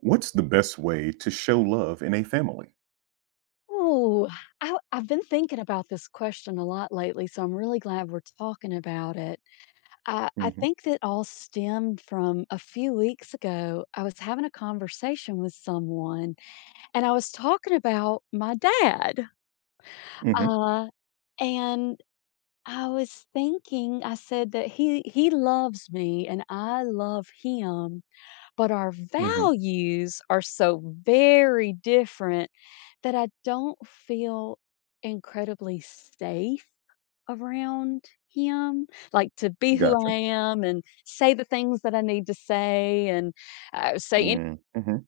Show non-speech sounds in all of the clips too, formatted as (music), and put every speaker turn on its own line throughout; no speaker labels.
What's the best way to show love in a family?
Oh, I've been thinking about this question a lot lately, so I'm really glad we're talking about it. I
Mhm,
think that all stemmed from a few weeks ago. I was having a conversation with someone, and I was talking about my dad.
mhm,
Uh, and I was thinking, I said that he loves me, and I love him, but our
mhm.
values are so very different that I don't feel incredibly safe around him, like to be who I
Gotcha.
am and say the things that I need to say and say any
Mm, mhm,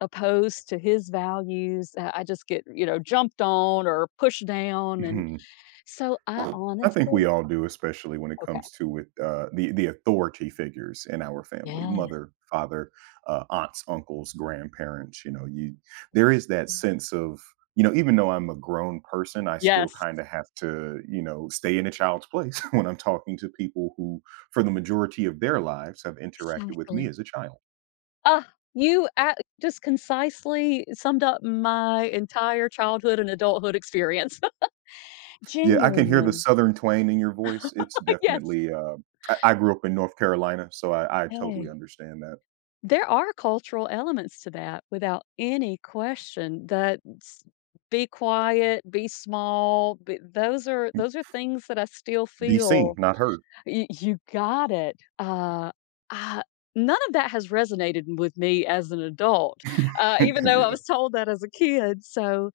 opposed to his values. I just get, jumped on or pushed down. And
mhm.
so I
I think we
honestly,
all do, especially when it
okay.
comes to with, the authority figures in our family,
Yeah.
mother, father, aunts, uncles, grandparents, you know, you there is that sense of, even though I'm a grown person, I still
Yes.
kind of have to, stay in a child's place (laughs) when I'm talking to people who, for the majority of their lives, have interacted with me
Exactly.
as a child.
Uh, you a just concisely summed up my entire childhood and adulthood experience. (laughs)
Yeah, I can hear the
Genuinely.
Southern twang in your voice. It's
(laughs) Yes.
definitely, I grew up in North Carolina, so I totally
Hey,
understand that.
there are cultural elements to that without any question that s be quiet, be small, b those are
Mm.
those are things that I still
Be seen,
feel
not heard.
y you got it. I none of that has resonated with me as an adult,
(laughs)
even though I
Yeah.
was told that as a kid, so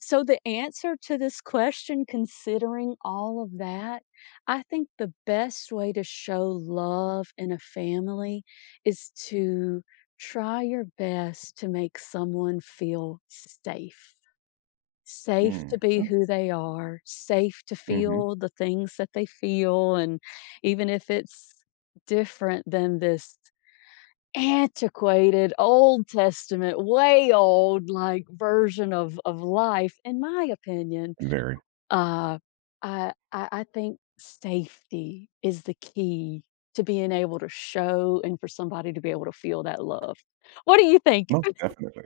so the answer to this question, considering all of that, I think the best way to show love in a family is to try your best to make someone feel safe. Safe to
Mm.
be
Mm.
who they are, safe to
Mhm.
feel the things that they feel. And even if it's different than this antiquated Old Testament, way old like version of life, in my opinion.
Very.
Uh, I think safety is the key to being able to show and for somebody to be able to feel that love. What do you think?
Most
(laughs)
definitely.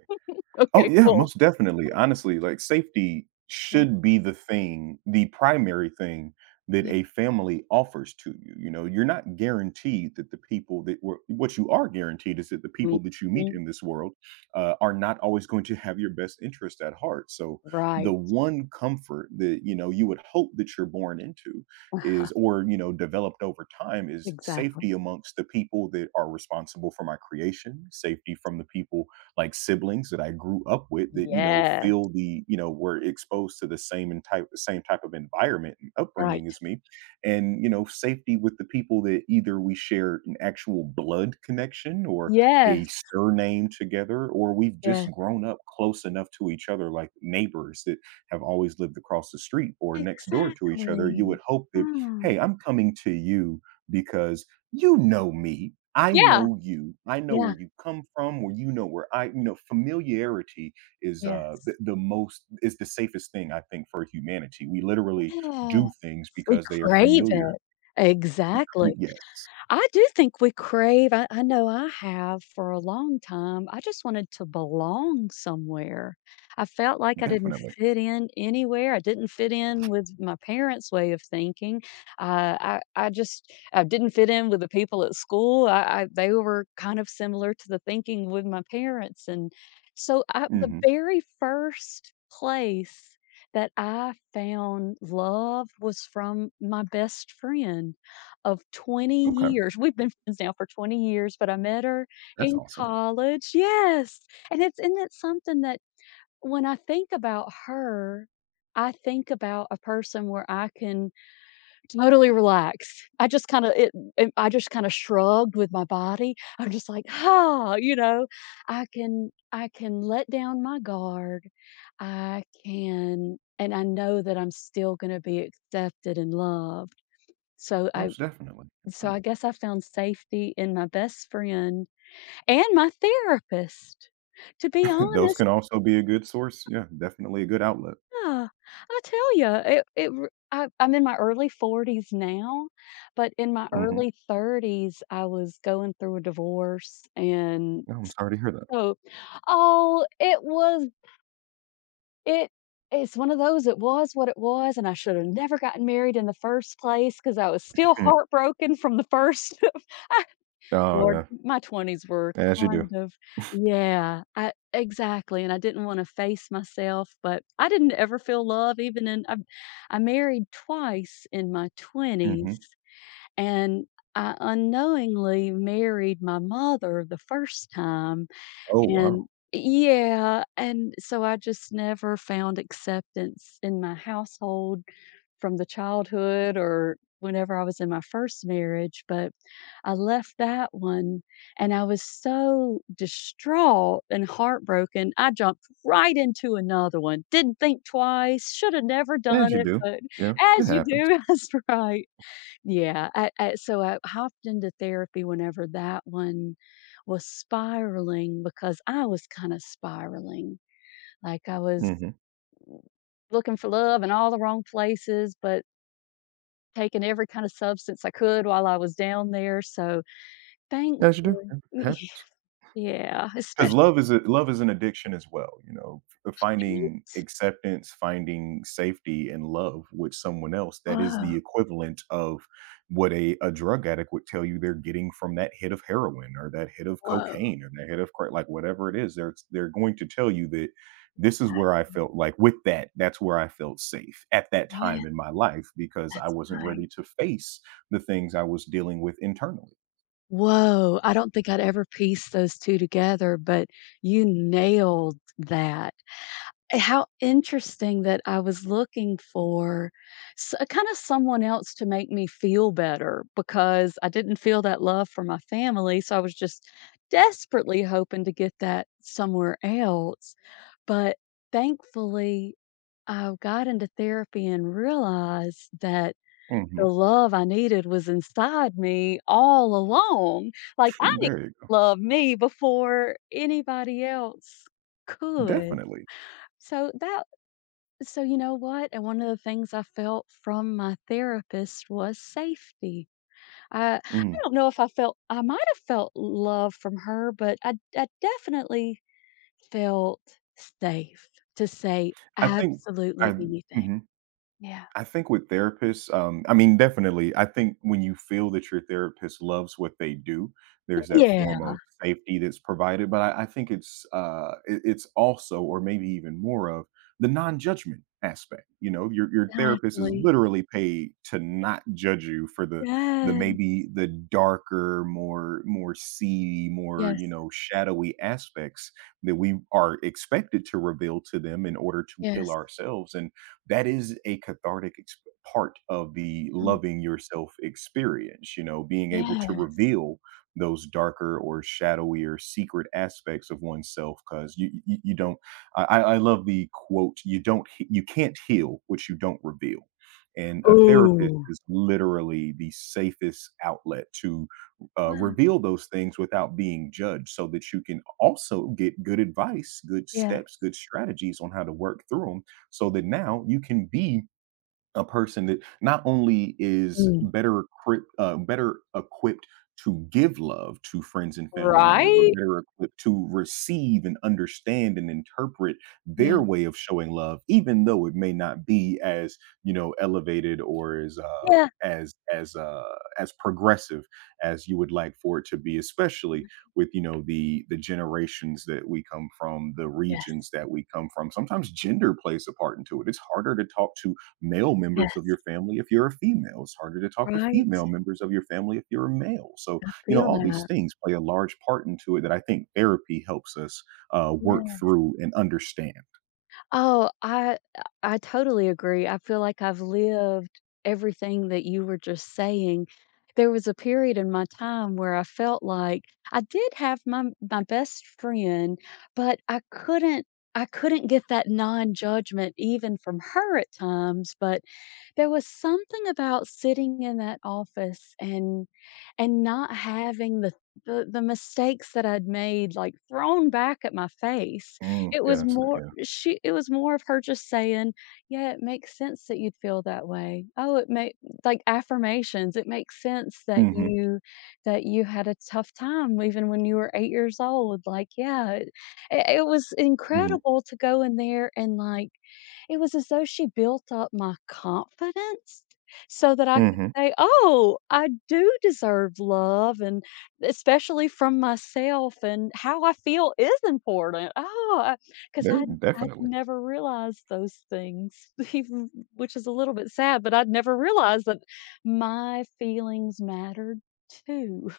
Oh,
Okay,
yeah,
cool.
most definitely. Honestly, like, safety
Yeah,
should be the thing, the primary thing that
yeah.
a family offers to you. You know, you're not guaranteed that the people that were what you are guaranteed is that the people that you meet
Mhm.
in this world are not always going to have your best interest at heart. So the
Right.
one comfort that, you would hope that you're born into is
(sighs)
or, developed over time is safety
Exactly.
amongst the people that are responsible for my creation, safety from the people like siblings that I grew up with that you know
Yes.
feel the you know were exposed to the same and type the same type of environment and upbringing
Right.
as me, and you know safety with the people that either we share an actual blood connection or a
Yes,
surname together, or we've just
yes.
grown up close enough to each other, like neighbors that have always lived across the street or next door to each other. You would
Exactly.
hope that
Mm.
hey, I'm coming to you. Because you know me. I
Yeah.
know you. I know where
Yeah.
you come from, where you know where I, familiarity is the,
Yes.
the most is the safest thing I think for humanity. We literally
Yes.
do things
We
because they are
crave
familiar.
it.
We,
Exactly.
yes,
I do think we crave I know I have for a long time. I just wanted to belong somewhere. I felt like I didn't
definitely.
fit in anywhere. I didn't fit in with my parents' way of thinking. I didn't fit in with the people at school. I they were kind of similar to the thinking with my parents, and so the
Hmm.
very first place that I found love was from my best friend of 20
Okay,
years. We've been friends now for 20 years, but I met her
that's
in
awesome.
college. Yes. And it's something that when I think about her, I think about a person where I can totally relax. I just it I just kind of shrugged with my body. I'm just like, "Ha," you know, I can let down my guard. I can and I know that I'm still going to be accepted and loved. So
Most definitely.
I guess I found safety in my best friend and my therapist. To be
Mm. (laughs) Those
honest,
can also be a good source. Yeah, definitely a good outlet.
yeah, I tell you, it r I'm in my early 40s now, but in my
Hmm.
early 30s, I was going through a divorce, and
No, I'm sorry to hear that.
so oh, it it's one of those, it was what it was, and I should have never gotten married in the first place because I was still
Hmm.
heartbroken from the first. (laughs)
Oh
Lord,
yeah,
my 20s were
as you do.
kind of yeah, I exactly, and I didn't wanna face myself, but I didn't ever feel love even in I married twice in my
Hmm.
20s, and I unknowingly married my mother the first time,
Oh
and
wow,
yeah, and so I just never found acceptance in my household from the childhood or whenever I was in my first marriage, but I left that one and I was so distraught and heartbroken. I jumped right into another one. Didn't think twice. Should have never
as
done
you
it,
do.
but
Yeah, it
as you
happens.
do, (laughs) that's right. Yeah. So I hopped into therapy whenever that one was spiraling because I was kind of spiraling. Like I was
Mhm.
looking for love in all the wrong places, but taken every kind of substance I could while I was down there, so thankfully
As you do. Yeah, happens.
(laughs) yeah,
Because
especially
love is a love is an addiction as well, you know, f finding acceptance, finding safety and love with someone else, that is
whoa,
the equivalent of what a drug addict would tell you they're getting from that hit of heroin or that hit of
whoa,
cocaine or that hit of cra like, whatever it is, they're going to tell you that, "This is
that
where I felt like with that, that's where I felt safe at that time
yeah,
in my life because I
that's
wasn't ready
right.
to face the things I was dealing with internally."
Whoa, I don't think I'd ever piece those 2 together, but you nailed that. How interesting that I was looking for s kind of someone else to make me feel better because I didn't feel that love for my family, so I was just desperately hoping to get that somewhere else. But thankfully, I got into therapy and realized that the
Mhm.
love I needed was inside me all along. Like, I need to
There.
love me before anybody else could.
Definitely.
So that so, you know what? And one of the things I felt from my therapist was safety. I
Mm.
don't know if I felt I might have felt love from her, but I definitely felt safe to say
I think
absolutely
I
anything.
mhm.
Yeah.
I think with therapists, I mean, definitely, I think when you feel that your therapist loves what they do, there's that form
Yeah.
of safety that's provided. But I think it's it's also, or maybe even more of the non-judgment aspect. You know, your therapist is
Exactly.
literally paid to not judge you for the
Yes.
maybe the darker, more more seedy, more
Yes.
you know shadowy aspects that we are expected to reveal to them in order to heal
Yes.
ourselves and that is a cathartic part of the
Mm.
loving yourself experience, you know, being able to
Yes.
reveal those darker or shadowy or secret aspects of oneself because you, you don't I love the quote you don't you can't heal what you don't reveal and a therapist
Ooh.
is literally the safest outlet to
Wow.
reveal those things without being judged so that you can also get good advice good
Yes.
steps good strategies on how to work through them so that now you can be a person that not only is
Mm.
better equipped, better equipped to give love to friends and family member, but
Right?
better equipped to receive and understand and interpret
Yeah.
their way of showing love, even though it may not be as you know elevated or as
Yeah.
as progressive as you would like for it to be, especially with you know the generations that we come from, the
Yes.
regions that we come from. Sometimes gender plays a part into it. It's harder to talk to male members of your
Yes.
family if you're a female. It's harder to talk to
Right?
female members of your family if you're a male. So,
I
you know,
feel
all these
that.
things play a large part into it that I think therapy helps us work
Yeah.
through and understand.
Oh, I totally agree. I feel like I've lived everything that you were just saying. There was a period in my time where I felt like I did have my best friend, but I couldn't get that non-judgment even from her at times, but there was something about sitting in that office and not having the mistakes that I'd made like thrown back at my face
Mm,
it
yeah,
was
that's a good.
more
Yeah.
she it was more of her just saying, "Yeah, it makes sense that you'd feel that way. Oh, it make" like affirmations. It makes sense
Hmm.
that you had a tough time even when you were 8 years old. Like, yeah, it was
Hmm.
incredible to go in there and, like it was as though she built up my confidence so that I could
Hmm.
say, "Oh, I do deserve love," and especially from myself, and how I feel is important. Oh, 'cause
There,
I'd
definitely,
never realized those things, (laughs) even which is a little bit sad, but I'd never realized that my feelings mattered too.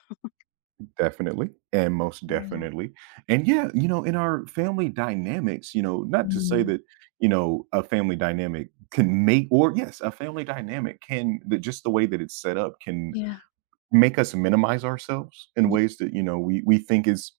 definitely, and most
Yeah.
definitely, and yeah, you know, in our family dynamics, you know, not to say
Mhm.
that you know a family dynamic can make or yes, a family dynamic can just the way that it's set up can
Yeah.
make us minimize ourselves in
Ye
ways that, you know, we think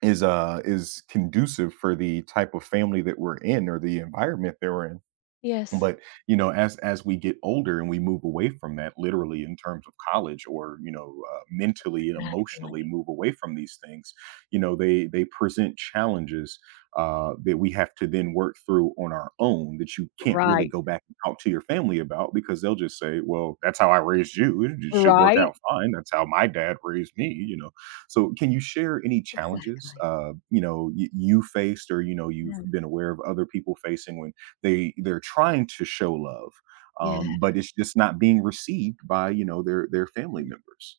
is conducive for the type of family that we're in or the environment that we're in.
Yes.
But, you know, as we get older and we move away from that literally in terms of college or, you know, mentally and emotionally
Exactly.
move away from these things, you know, they present challenges that we have to then work through on our own that you can't really
Right.
go back and talk to your family about because they'll just say, well, that's how I raised you. It should work
Right?
out fine. That's how my dad raised me, you know. So can you share any challenges,
Exactly.
you know, you faced or, you know, you've
Yes.
been aware of other people facing when they're trying to show love,
Yeah.
but it's just not being received by, you know, their family
Mm.
members.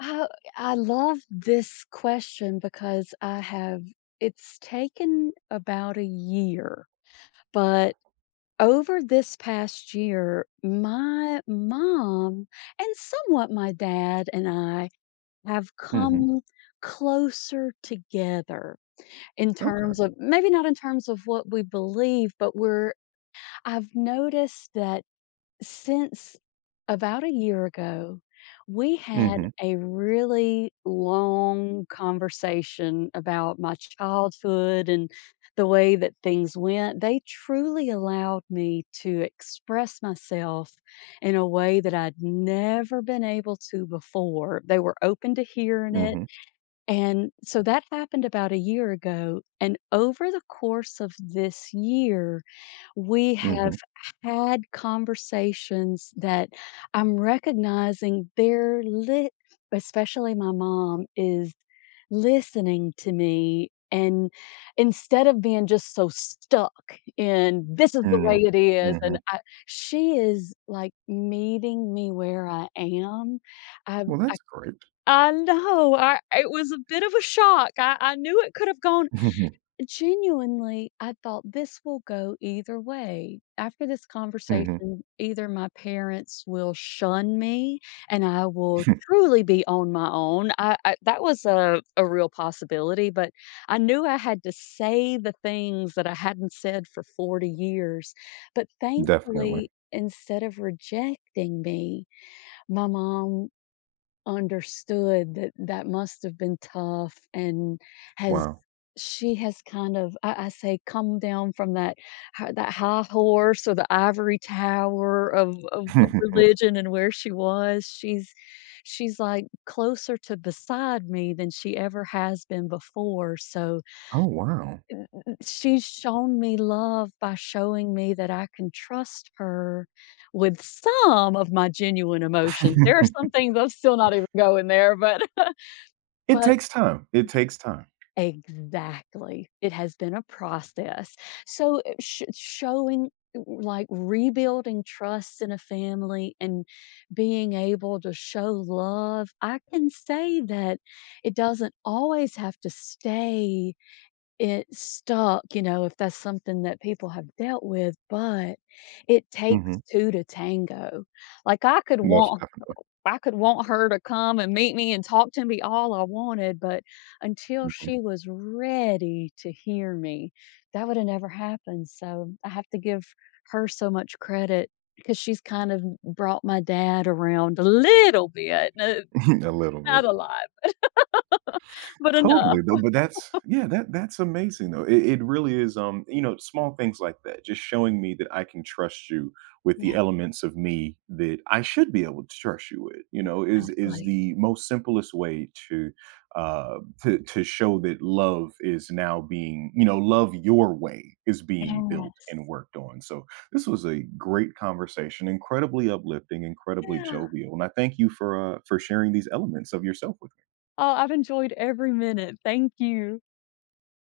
I I love this question because I have it's taken about a year, but over this past year, my mom and somewhat my dad and I have
Mhm.
come closer together in
Okay.
terms of maybe not in terms of what we believe, but we're I've noticed that since about a year ago, we mhm had
Mhm.
a really long conversation about my childhood and the way that things went. They truly allowed me to express myself in a way that I'd never been able to before. They were open to hearing it
Mhm.
and so that happened about a year ago. And over the course of this year, we have
Mhm.
had conversations that I'm recognizing they're lit, especially my mom is listening to me. And instead of being just so stuck in this is the way
Mm.
it is, and
Mhm.
I, she is like meeting me where I am.
Well,
I
that's great.
no, I know, I it was a bit of a shock, I knew it could have gone
Mhm.
genuinely, I thought this will go either way. After this
Mhm.
conversation, either my parents will shun me and I will
(laughs)
truly be on my own. I that was a real possibility, but I knew I had to say the things that I hadn't said for 40 years. But
Definitely.
thankfully, instead of rejecting me, my mom understood that that must have been tough and has
Wow.
she has kind of I say come down from that that high horse or the ivory tower of
(laughs)
religion and where she was she's like closer to beside me than she ever has been before so
Oh, wow.
she's shown me love by showing me that I can trust her with some of my genuine emotions there are
(laughs)
some things I'm still not even going there but (laughs)
It
But
takes time. It takes time.
exactly. It has been a process. So, sh showing like, rebuilding trust in a family and being able to show love, I can say that it doesn't always have to stay it stuck, you know, if that's something that people have dealt with, but it takes
Mhm.
2 to tango. Like,
Most definitely.
I could want her to come and meet me and talk to me all I wanted, but until
Mhm.
she was ready to hear me, that woulda never happened, so I have to give her so much credit because she's kind of brought my dad around a little bit, no
(laughs) A little
not
bit.
a lot, but
Totally,
enough.
though, but that's yeah, that that's amazing, though. It really is, you know, small things like that, just showing me that I can trust you with the
Yeah,
elements of me that I should be able to trust you with, you know, is
exactly.
the most simplest way to to show that love is now being, you know, love your way is being built and
Yes.
worked on. So this was a great conversation, incredibly uplifting, incredibly
Yeah.
jovial. And I thank you for sharing these elements of yourself with
Oh, I've enjoyed every minute. Thank you.